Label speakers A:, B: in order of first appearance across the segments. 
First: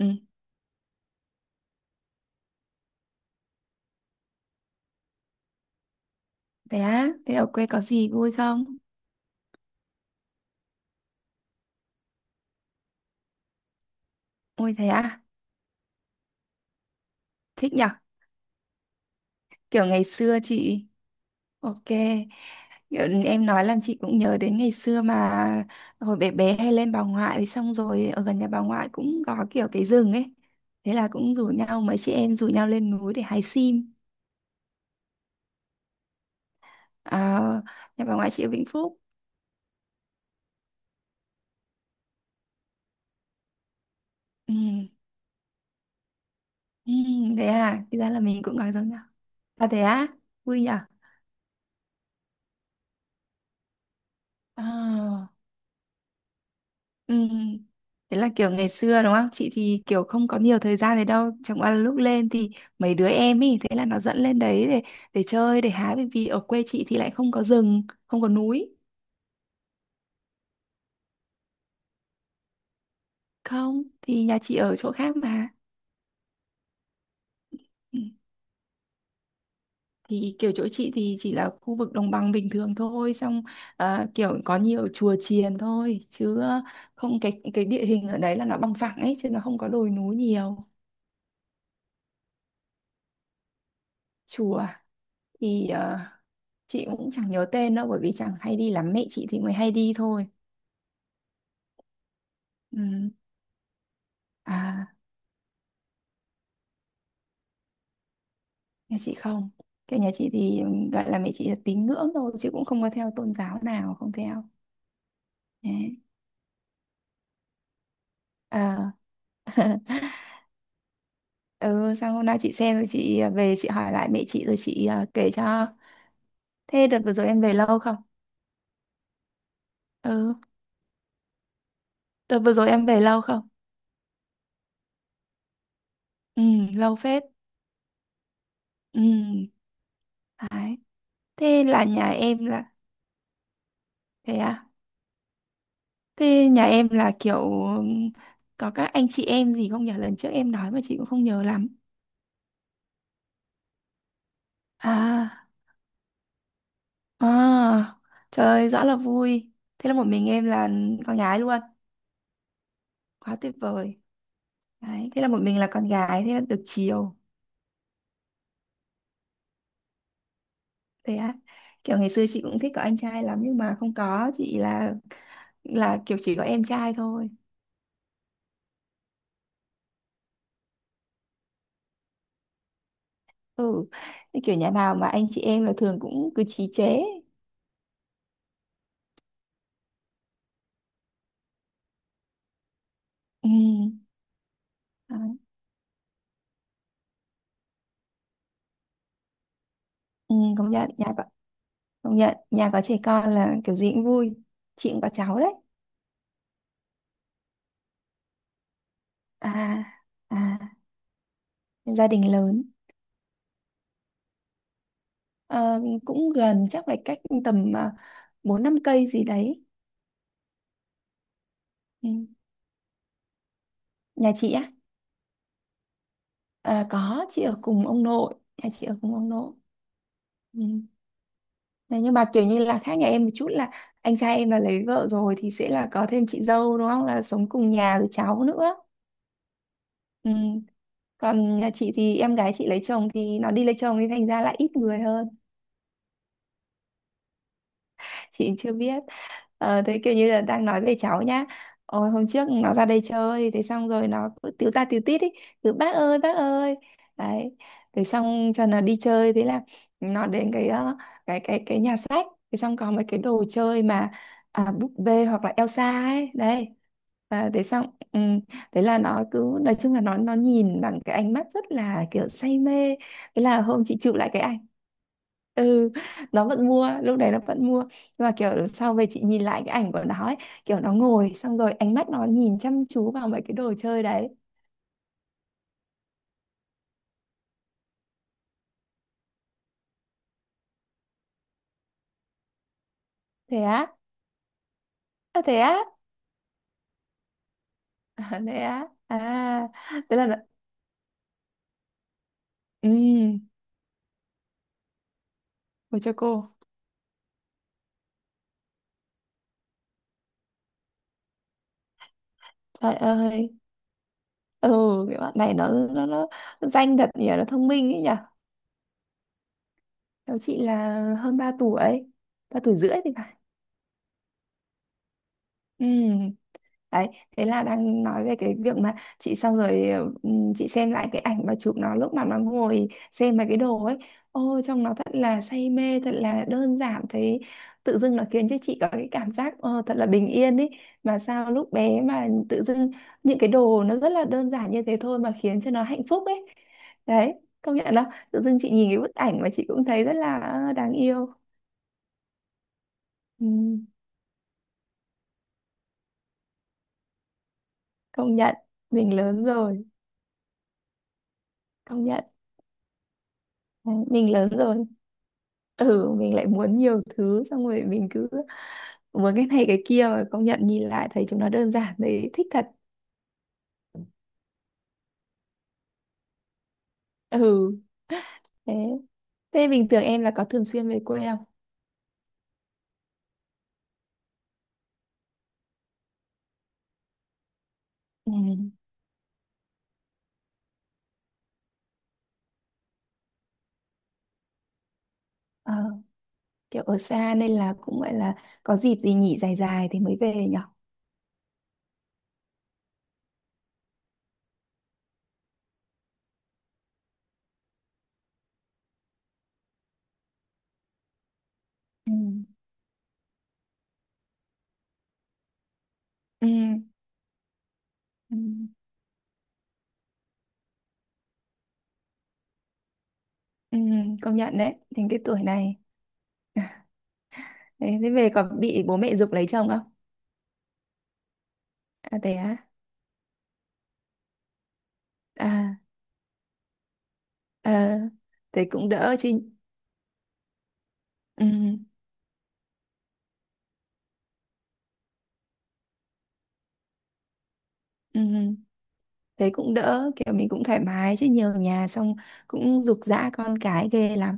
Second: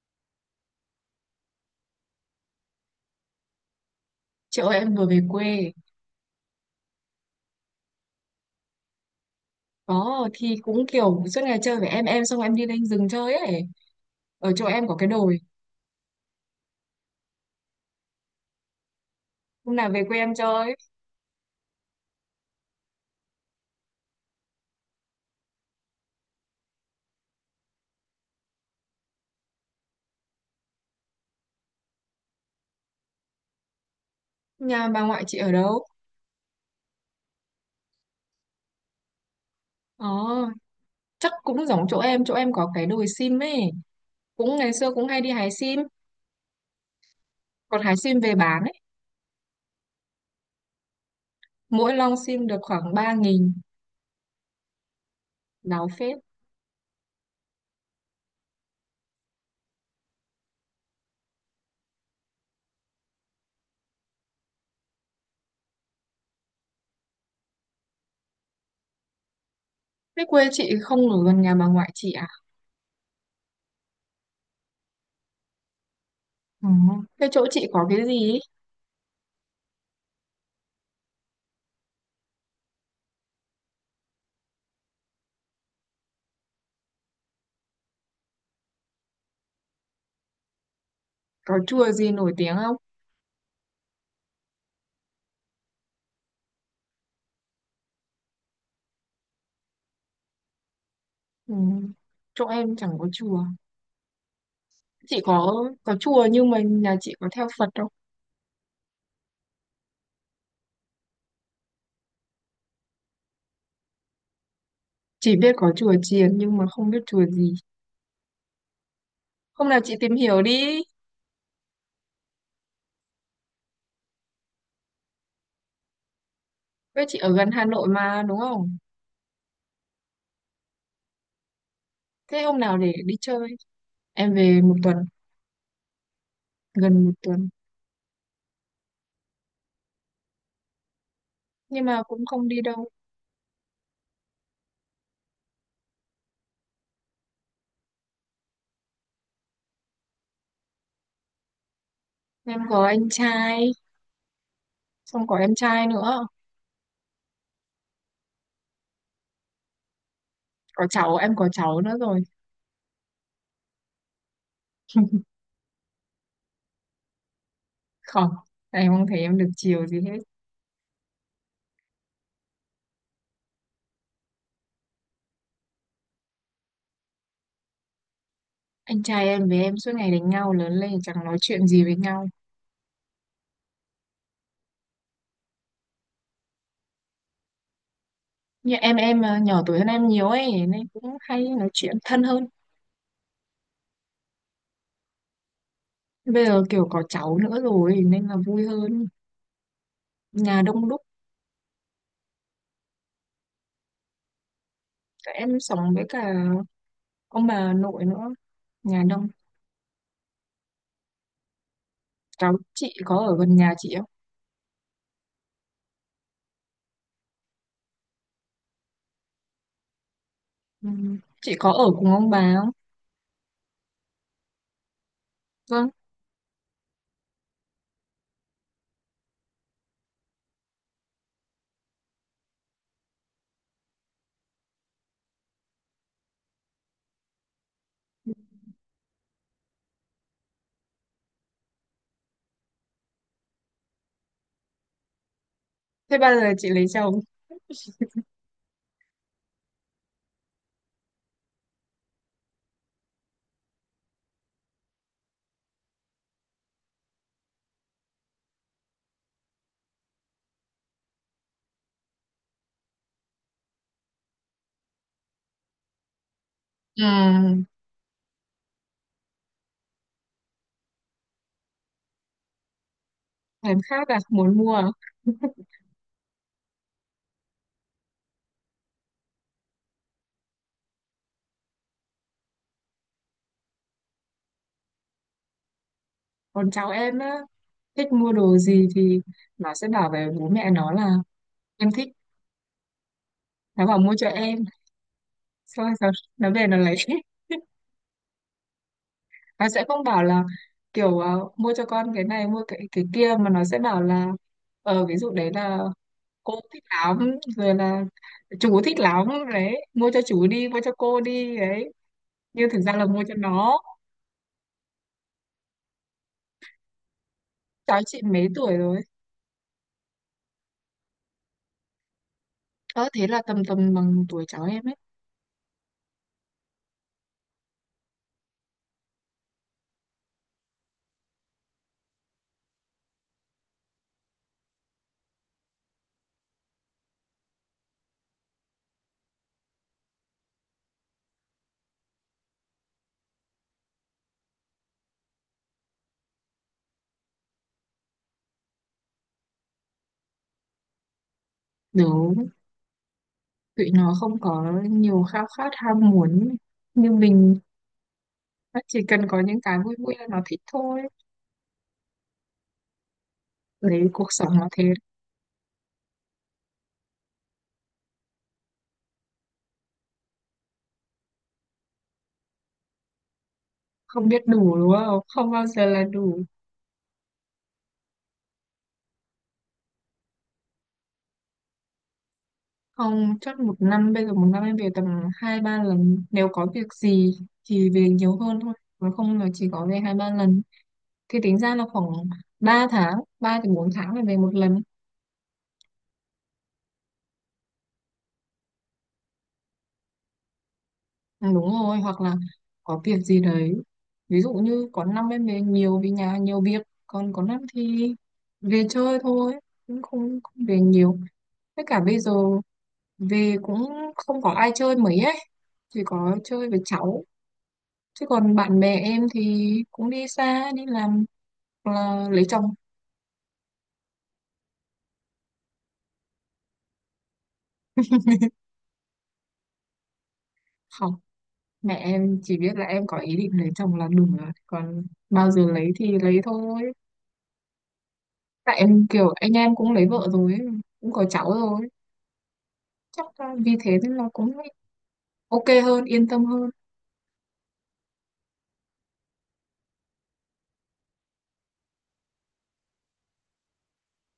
A: Ừ,
B: Chị ơi, em vừa về quê.
A: thế á, thế ở quê có gì vui không?
B: Có, thì cũng kiểu suốt ngày chơi với em. Xong em đi lên rừng chơi ấy. Ở chỗ
A: Ôi thế
B: em có cái
A: á,
B: đồi.
A: thích nhở,
B: Hôm
A: kiểu
B: nào về
A: ngày
B: quê em
A: xưa
B: chơi.
A: chị, ok, kiểu em nói làm chị cũng nhớ đến ngày xưa mà hồi bé bé hay lên bà ngoại thì xong rồi ở gần nhà bà ngoại cũng có kiểu cái rừng ấy, thế là cũng rủ nhau, mấy chị em rủ nhau lên núi để hái sim,
B: Nhà bà ngoại chị ở đâu?
A: à, nhà bà ngoại chị ở Vĩnh Phúc,
B: Ờ, chắc cũng giống chỗ em. Chỗ em có cái đồi sim ấy.
A: ừ,
B: Cũng ngày xưa cũng hay đi hái sim.
A: ừ, thế
B: Còn
A: à,
B: hái
A: thì ra
B: sim
A: là
B: về
A: mình cũng
B: bán
A: nói
B: ấy.
A: giống nhau, à thế á, vui nhở,
B: Mỗi lon sim được khoảng 3.000.
A: à.
B: Láo phết.
A: Ừ. Thế là kiểu ngày xưa đúng không? Chị thì kiểu không có nhiều thời gian đấy đâu. Chẳng qua là lúc lên thì mấy đứa em ý, thế là nó dẫn lên đấy để chơi, để hái. Bởi vì ở quê chị thì lại không có rừng, không có núi.
B: Thế quê chị không ở gần nhà bà ngoại chị à?
A: Không, thì nhà chị ở chỗ khác mà.
B: Ừ. Thế chỗ chị có
A: Ừ.
B: cái gì ấy?
A: Thì kiểu chỗ chị thì chỉ là khu vực đồng bằng bình thường thôi. Xong à, kiểu có nhiều chùa chiền thôi. Chứ không cái địa hình ở đấy là nó bằng phẳng ấy. Chứ nó không có đồi núi nhiều.
B: Có chùa gì nổi tiếng không?
A: Chùa thì chị cũng chẳng nhớ tên đâu bởi vì chẳng hay đi lắm mẹ chị thì mới hay đi thôi
B: Ừ. Chỗ em chẳng có
A: ừ.
B: chùa.
A: À,
B: Chị có chùa nhưng mà nhà chị có theo Phật không?
A: nhà chị không, kiểu nhà chị thì gọi là mẹ chị là tín ngưỡng thôi chứ cũng không có theo tôn giáo nào, không theo.
B: Chỉ biết có chùa
A: Đấy.
B: chiền nhưng mà không biết chùa gì.
A: À,
B: Hôm nào chị tìm hiểu đi.
A: ừ sang hôm nay chị xem rồi chị à, về chị hỏi lại mẹ chị rồi chị à, kể cho thế đợt
B: Với
A: vừa
B: chị
A: rồi
B: ở
A: em
B: gần
A: về
B: Hà
A: lâu
B: Nội
A: không.
B: mà đúng không?
A: Ừ, đợt
B: Thế
A: vừa
B: hôm
A: rồi
B: nào
A: em
B: để
A: về
B: đi
A: lâu
B: chơi.
A: không.
B: Em về một tuần,
A: Ừ, lâu
B: gần một
A: phết.
B: tuần.
A: Ừ, đấy, thế là
B: Nhưng mà
A: nhà
B: cũng
A: em
B: không đi
A: là
B: đâu.
A: thế à. Thế nhà em là kiểu có các anh chị em gì không nhỉ? Lần trước em nói mà chị cũng không nhớ lắm.
B: Em có anh trai, xong có
A: À,
B: em trai nữa.
A: à, trời ơi, rõ là vui. Thế là một mình em là
B: Có cháu,
A: con
B: em
A: gái
B: có
A: luôn.
B: cháu nữa rồi.
A: Quá tuyệt vời. Đấy, thế là một mình là con gái, thế là được chiều.
B: Không, em không thấy em được chiều gì hết.
A: Thế á. Kiểu ngày xưa chị cũng thích có anh trai lắm nhưng mà không có, chị là kiểu chỉ có em trai thôi.
B: Anh trai em với em suốt ngày đánh nhau, lớn lên chẳng nói chuyện gì với nhau.
A: Ừ. Thế kiểu nhà nào mà anh chị em là thường cũng cứ chí chế.
B: Như em à, nhỏ tuổi hơn em nhiều ấy nên cũng hay nói chuyện thân hơn.
A: Ừ. Đấy.
B: Bây giờ kiểu có cháu nữa rồi nên là vui hơn.
A: Ừ,
B: Nhà
A: công
B: đông
A: nhận
B: đúc,
A: nhà có trẻ con là kiểu gì cũng vui, chị cũng có cháu đấy.
B: em sống với cả ông bà nội nữa, nhà đông.
A: À, à, gia đình
B: Cháu
A: lớn.
B: chị có ở gần nhà chị không?
A: Ờ, cũng gần, chắc phải cách tầm 4 5 cây gì đấy.
B: Ừ. Chị có ở
A: Ừ.
B: cùng ông bà không?
A: Nhà chị á,
B: Vâng.
A: à, có chị ở cùng ông nội, nhà chị ở cùng ông nội. Ừ. Thế nhưng mà kiểu như là khác nhà em một chút là anh trai em là lấy vợ rồi thì sẽ là có thêm chị dâu đúng không, là sống cùng nhà rồi cháu nữa. Ừ, còn nhà chị thì em gái chị lấy chồng, thì nó đi lấy chồng thì thành ra là ít người hơn.
B: Thế bao giờ chị lấy chồng?
A: Chị chưa biết. Ờ, thế kiểu như là đang nói về cháu nhá. Ôi, hôm trước nó ra đây chơi thế xong rồi nó cứ tíu ta tíu tít ý, cứ bác ơi bác ơi, đấy, thế xong cho nó đi chơi thế là nó đến cái ờ, cái nhà sách, thế xong có mấy cái đồ chơi mà à, búp bê hoặc là Elsa ấy đấy.
B: Ừ.
A: À, thế xong ừ, thế là nó cứ, nói chung là nó nhìn bằng cái ánh mắt rất là kiểu say mê, thế là
B: Em
A: hôm chị
B: khác
A: chụp
B: à,
A: lại cái
B: muốn
A: ảnh.
B: mua à?
A: Ừ, nó vẫn mua, lúc đấy nó vẫn mua, nhưng mà kiểu sau về chị nhìn lại cái ảnh của nó ấy, kiểu nó ngồi xong rồi ánh mắt nó nhìn chăm chú vào mấy cái đồ chơi đấy.
B: Còn cháu em á, thích mua đồ gì thì nó sẽ bảo về bố mẹ nó là em thích,
A: Thế
B: nó
A: á.
B: bảo mua cho em.
A: À, thế á.
B: Xong rồi nó về nó lấy.
A: À, thế á. À,
B: Nó sẽ không
A: thế
B: bảo
A: là nó...
B: là kiểu mua cho con cái này, mua cái kia,
A: ừm,
B: mà nó sẽ bảo là ví dụ đấy là
A: ôi cho cô,
B: cô thích lắm, rồi là chú thích lắm, đấy mua cho chú đi, mua cho cô đi đấy, nhưng thực ra
A: trời
B: là mua cho
A: ơi.
B: nó.
A: Ừ, cái bạn này nó, danh thật nhỉ, nó thông minh ấy
B: Cháu
A: nhỉ.
B: chị mấy tuổi rồi?
A: Cháu chị là hơn 3 tuổi, 3 tuổi rưỡi
B: Ờ
A: thì
B: thế
A: phải.
B: là tầm tầm bằng tuổi cháu em ấy.
A: Ừ, đấy, thế là đang nói về cái việc mà chị xong rồi. Chị xem lại cái ảnh mà chụp nó lúc mà nó ngồi xem mấy cái đồ ấy, ôi trông nó thật là say mê, thật là đơn giản thấy, tự dưng nó khiến cho chị có cái cảm giác thật là bình yên ấy. Mà sao lúc bé mà tự dưng những cái đồ nó rất là đơn giản như thế thôi mà khiến cho nó hạnh phúc ấy. Đấy, công nhận đó, tự dưng chị nhìn cái bức ảnh mà chị cũng thấy rất là đáng yêu.
B: Đúng,
A: Ừm,
B: tụi nó không có nhiều khao khát ham muốn như mình.
A: công nhận,
B: Nó chỉ
A: mình
B: cần có
A: lớn
B: những cái
A: rồi,
B: vui vui là nó thích thôi.
A: công nhận. Đấy,
B: Đấy cuộc
A: mình lớn
B: sống nó
A: rồi,
B: thế.
A: ừ mình lại muốn nhiều thứ xong rồi mình cứ muốn cái này cái kia, mà công nhận nhìn lại thấy chúng nó đơn giản đấy, thích thật.
B: Không biết đủ đúng không, không bao giờ là đủ.
A: Ừ, thế thế bình thường em là có thường xuyên về quê không.
B: Không, chắc một năm, bây giờ một năm em về tầm hai ba lần. Nếu có việc gì thì về
A: Ừ.
B: nhiều hơn thôi. Còn không là chỉ có về hai ba lần. Thì tính ra là khoảng 3 tháng, 3 đến 4 tháng là về một lần.
A: Ờ, kiểu ở xa nên là cũng gọi là có dịp gì nghỉ dài dài thì mới về nhở.
B: Ừ, đúng rồi, hoặc là có việc gì đấy. Ví dụ như có năm em về nhiều vì nhà nhiều việc, còn có năm thì về chơi thôi, cũng không về nhiều. Tất cả
A: Ừ.
B: bây giờ về cũng không có ai chơi mấy ấy, chỉ có
A: Ừ.
B: chơi với cháu. Chứ
A: Ừ.
B: còn bạn bè em thì cũng đi xa, đi làm hoặc là lấy chồng.
A: Ừ, công nhận đấy, đến cái tuổi này, đấy, thế về có bị bố mẹ giục lấy chồng không.
B: Không, mẹ
A: À thế
B: em chỉ
A: á.
B: biết là em có ý định lấy chồng là đúng rồi. Còn bao giờ
A: À.
B: lấy thì lấy thôi.
A: Ờ, thế
B: Tại
A: cũng
B: em
A: đỡ chứ.
B: kiểu anh em cũng lấy vợ rồi ấy, cũng có cháu
A: Ừ.
B: rồi. Chắc là vì thế nên là cũng ok hơn, yên tâm hơn.
A: Ừ. Ừ, thế cũng đỡ, kiểu mình cũng thoải mái chứ nhiều nhà xong cũng giục giã con cái ghê lắm.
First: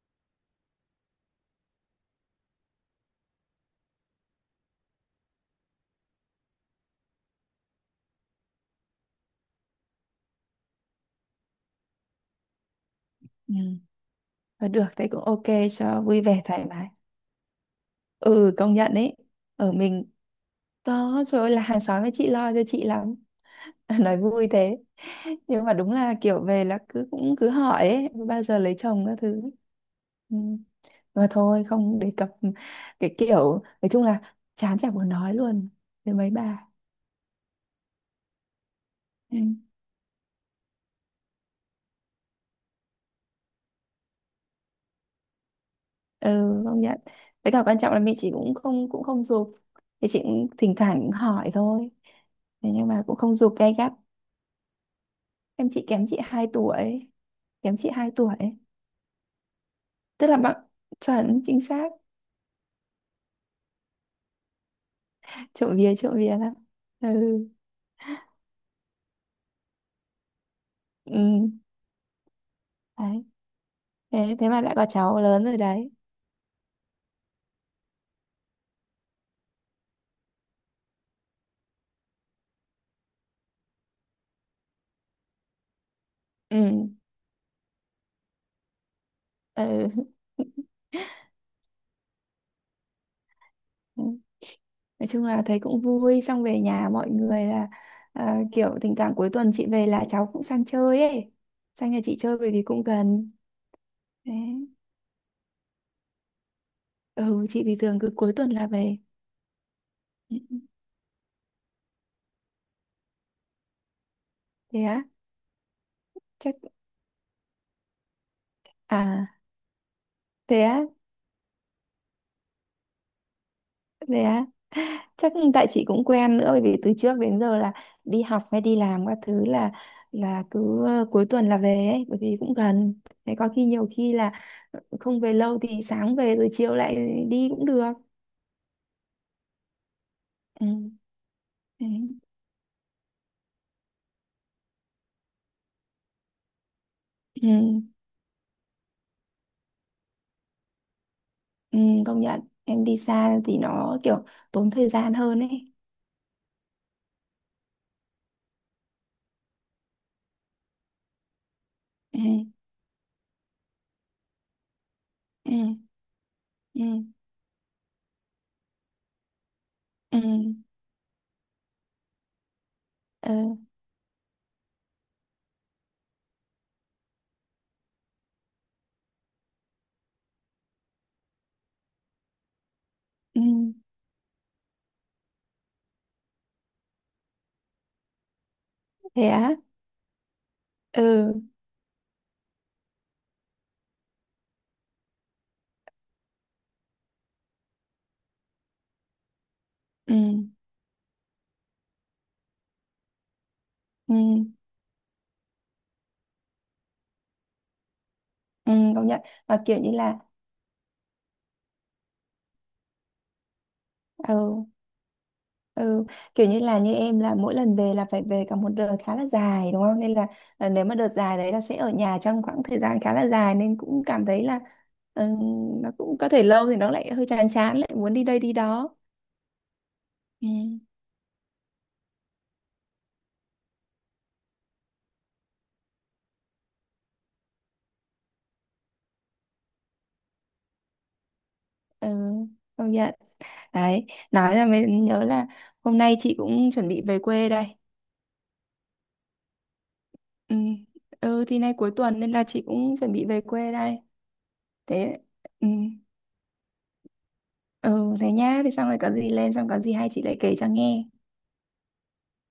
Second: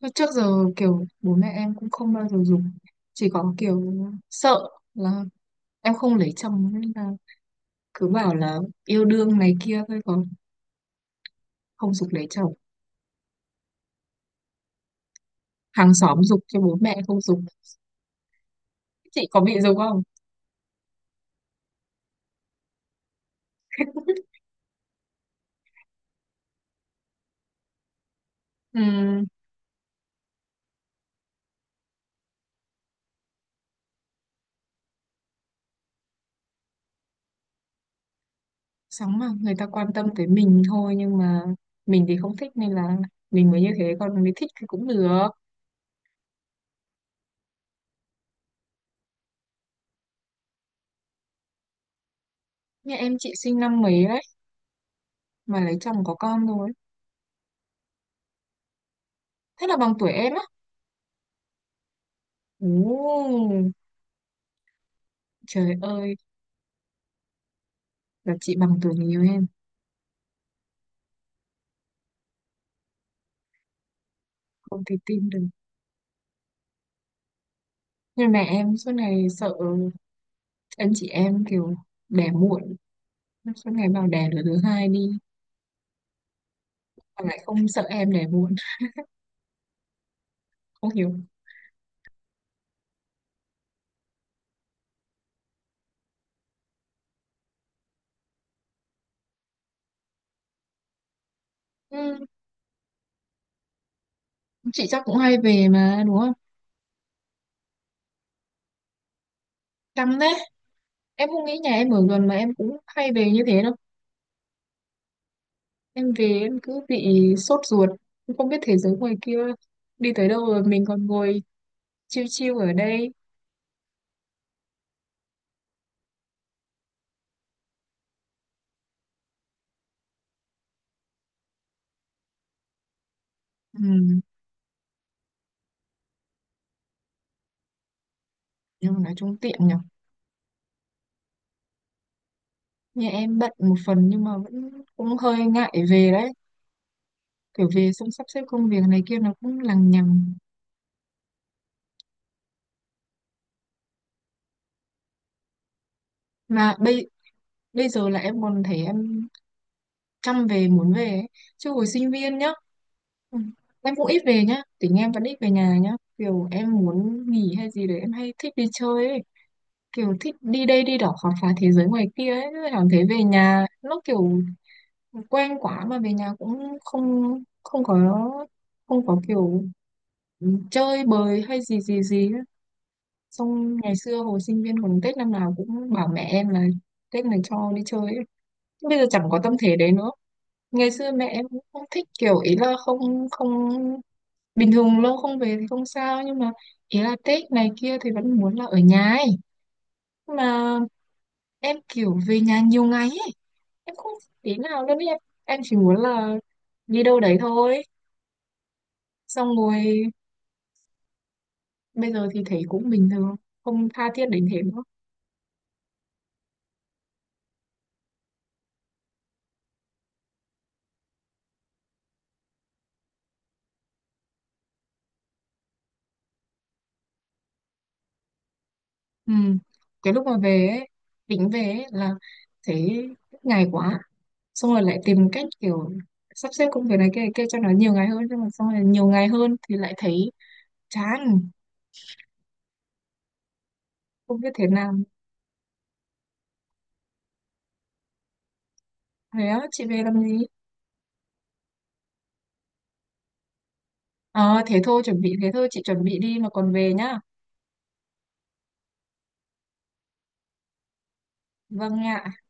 B: Mà trước giờ kiểu bố mẹ em cũng không bao giờ dùng. Chỉ có kiểu sợ là em không lấy chồng nên là cứ bảo là yêu đương này kia thôi, còn không giục lấy chồng.
A: Ừ, và được thế cũng ok,
B: Hàng
A: cho vui
B: xóm giục
A: vẻ
B: cho,
A: thoải
B: bố
A: mái.
B: mẹ không giục.
A: Ừ, công nhận ấy,
B: Chị có bị
A: ở
B: giống không?
A: mình có, trời ơi là hàng xóm với chị lo cho chị lắm. Nói vui thế, nhưng mà đúng là kiểu về là cứ cũng cứ hỏi ấy, bao giờ lấy chồng các
B: Ừm,
A: thứ. Ừ, mà thôi không đề cập, cái kiểu nói chung là chán chả muốn nói luôn với mấy bà.
B: sóng mà
A: Ừ.
B: người ta quan tâm tới mình thôi, nhưng mà mình thì không thích nên là mình mới như thế, còn mình thích thì cũng được.
A: Ừ, công nhận, với cả quan trọng là mẹ chị cũng không giục, thì chị cũng thỉnh thoảng cũng hỏi thôi, thế nhưng
B: Như
A: mà cũng
B: em chị
A: không giục
B: sinh
A: gay
B: năm
A: gắt.
B: mấy đấy mà
A: Em
B: lấy
A: chị
B: chồng
A: kém
B: có
A: chị
B: con
A: hai
B: rồi,
A: tuổi kém chị 2 tuổi,
B: thế là bằng tuổi
A: tức
B: em
A: là
B: á.
A: bạn, chuẩn chính xác,
B: Ồ, trời
A: trộm
B: ơi,
A: vía lắm. Ừ.
B: là chị bằng tuổi nhiều em.
A: Ừ, đấy, thế thế mà đã
B: Không
A: có
B: thể
A: cháu
B: tin được.
A: lớn rồi đấy.
B: Nhưng mẹ em suốt ngày sợ anh chị em kiểu đẻ muộn, suốt ngày bảo đẻ đứa thứ hai đi,
A: Ừ.
B: mà lại không sợ em đẻ muộn.
A: Ừ.
B: Không hiểu.
A: Nói chung là thấy cũng vui, xong về nhà mọi người là à, kiểu thỉnh thoảng cuối tuần chị về là cháu cũng sang chơi ấy, sang nhà chị
B: Ừm,
A: chơi bởi vì cũng gần. Đấy.
B: chị chắc cũng hay về mà đúng không?
A: Ừ, chị thì thường cứ cuối tuần là về.
B: Căng đấy.
A: Ừ, ừ.
B: Em không nghĩ nhà em ở gần mà em cũng hay về như thế đâu.
A: Thế á.
B: Em về
A: Chắc,
B: em cứ bị sốt ruột, em không biết thế giới ngoài
A: à
B: kia đi tới đâu
A: thế
B: rồi,
A: á,
B: mình còn ngồi chiêu chiêu ở đây.
A: thế á, chắc tại chị cũng quen nữa bởi vì từ trước đến giờ là đi học hay đi làm các thứ là cứ cuối tuần là về ấy, bởi vì cũng gần, thế có khi nhiều khi
B: Ừ,
A: là không về lâu thì sáng về rồi chiều lại đi cũng được.
B: nhưng mà nói chung tiện nhở.
A: Ừ. Đấy.
B: Nhà em bận một phần nhưng mà vẫn cũng hơi ngại về đấy.
A: Ừ.
B: Kiểu về xong sắp xếp công việc này kia nó cũng lằng nhằng.
A: Ừ, công nhận em đi xa thì nó kiểu tốn thời gian hơn ấy.
B: Mà bây bây giờ là em còn thấy em chăm về, muốn về ấy. Chứ hồi sinh
A: Ừ,
B: viên nhá. Ừ, em cũng ít về nhá, tính em vẫn ít về
A: ừ,
B: nhà nhá. Kiểu em
A: ừ,
B: muốn nghỉ hay gì đấy em hay thích đi chơi ấy, kiểu
A: ừ,
B: thích đi đây đi đó khám phá thế giới ngoài kia ấy. Thế cảm thấy về
A: ừ,
B: nhà nó kiểu quen quá, mà về nhà cũng không, không có không có kiểu chơi bời hay gì gì gì ấy.
A: ừ.
B: Xong ngày xưa hồi sinh viên còn Tết năm nào cũng bảo mẹ em là Tết này cho đi chơi ấy. Bây giờ
A: Thế
B: chẳng có tâm
A: á.
B: thế đấy nữa. Ngày xưa mẹ
A: Ừ,
B: em cũng không thích kiểu, ý là không. Bình thường lâu không về thì không sao, nhưng mà ý là Tết này kia thì vẫn muốn là ở nhà ấy.
A: ừ,
B: Mà em kiểu về nhà nhiều ngày ấy, em không
A: ừ,
B: tí nào luôn ý. Em chỉ muốn là đi đâu đấy thôi.
A: ừ, công nhận,
B: Xong
A: và kiểu như
B: rồi
A: là
B: bây giờ thì thấy cũng bình thường, không tha thiết đến thế
A: ừ,
B: nữa.
A: ừ, kiểu như là như em là mỗi lần về là phải về cả một đợt khá là dài đúng không, nên là ờ, nếu mà đợt dài đấy là sẽ ở nhà trong khoảng thời gian khá là dài, nên cũng cảm thấy là ừ, nó cũng có thể lâu thì nó lại hơi chán chán, lại muốn đi đây đi đó.
B: Ừ. Cái lúc mà
A: Ừ,
B: về ấy, tính về ấy là thấy ngày quá, xong rồi lại tìm cách kiểu sắp xếp công việc này kia cho nó nhiều ngày hơn, nhưng mà xong rồi nhiều ngày hơn thì lại thấy chán.
A: ừ, công nhận. Đấy,
B: Không biết
A: nói
B: thế
A: là mới
B: nào.
A: nhớ là hôm nay chị cũng chuẩn bị về quê đây.
B: Thế á, chị về làm gì?
A: Ừ, ừ thì nay cuối tuần nên là chị cũng chuẩn bị về quê đây.
B: Ờ thế thôi,
A: Thế,
B: chuẩn bị thế
A: ừ,
B: thôi, chị chuẩn bị đi mà còn về nhá.
A: ừ thế nhá, thì xong rồi có gì lên, xong có gì hay chị lại kể cho nghe.
B: Vâng ạ.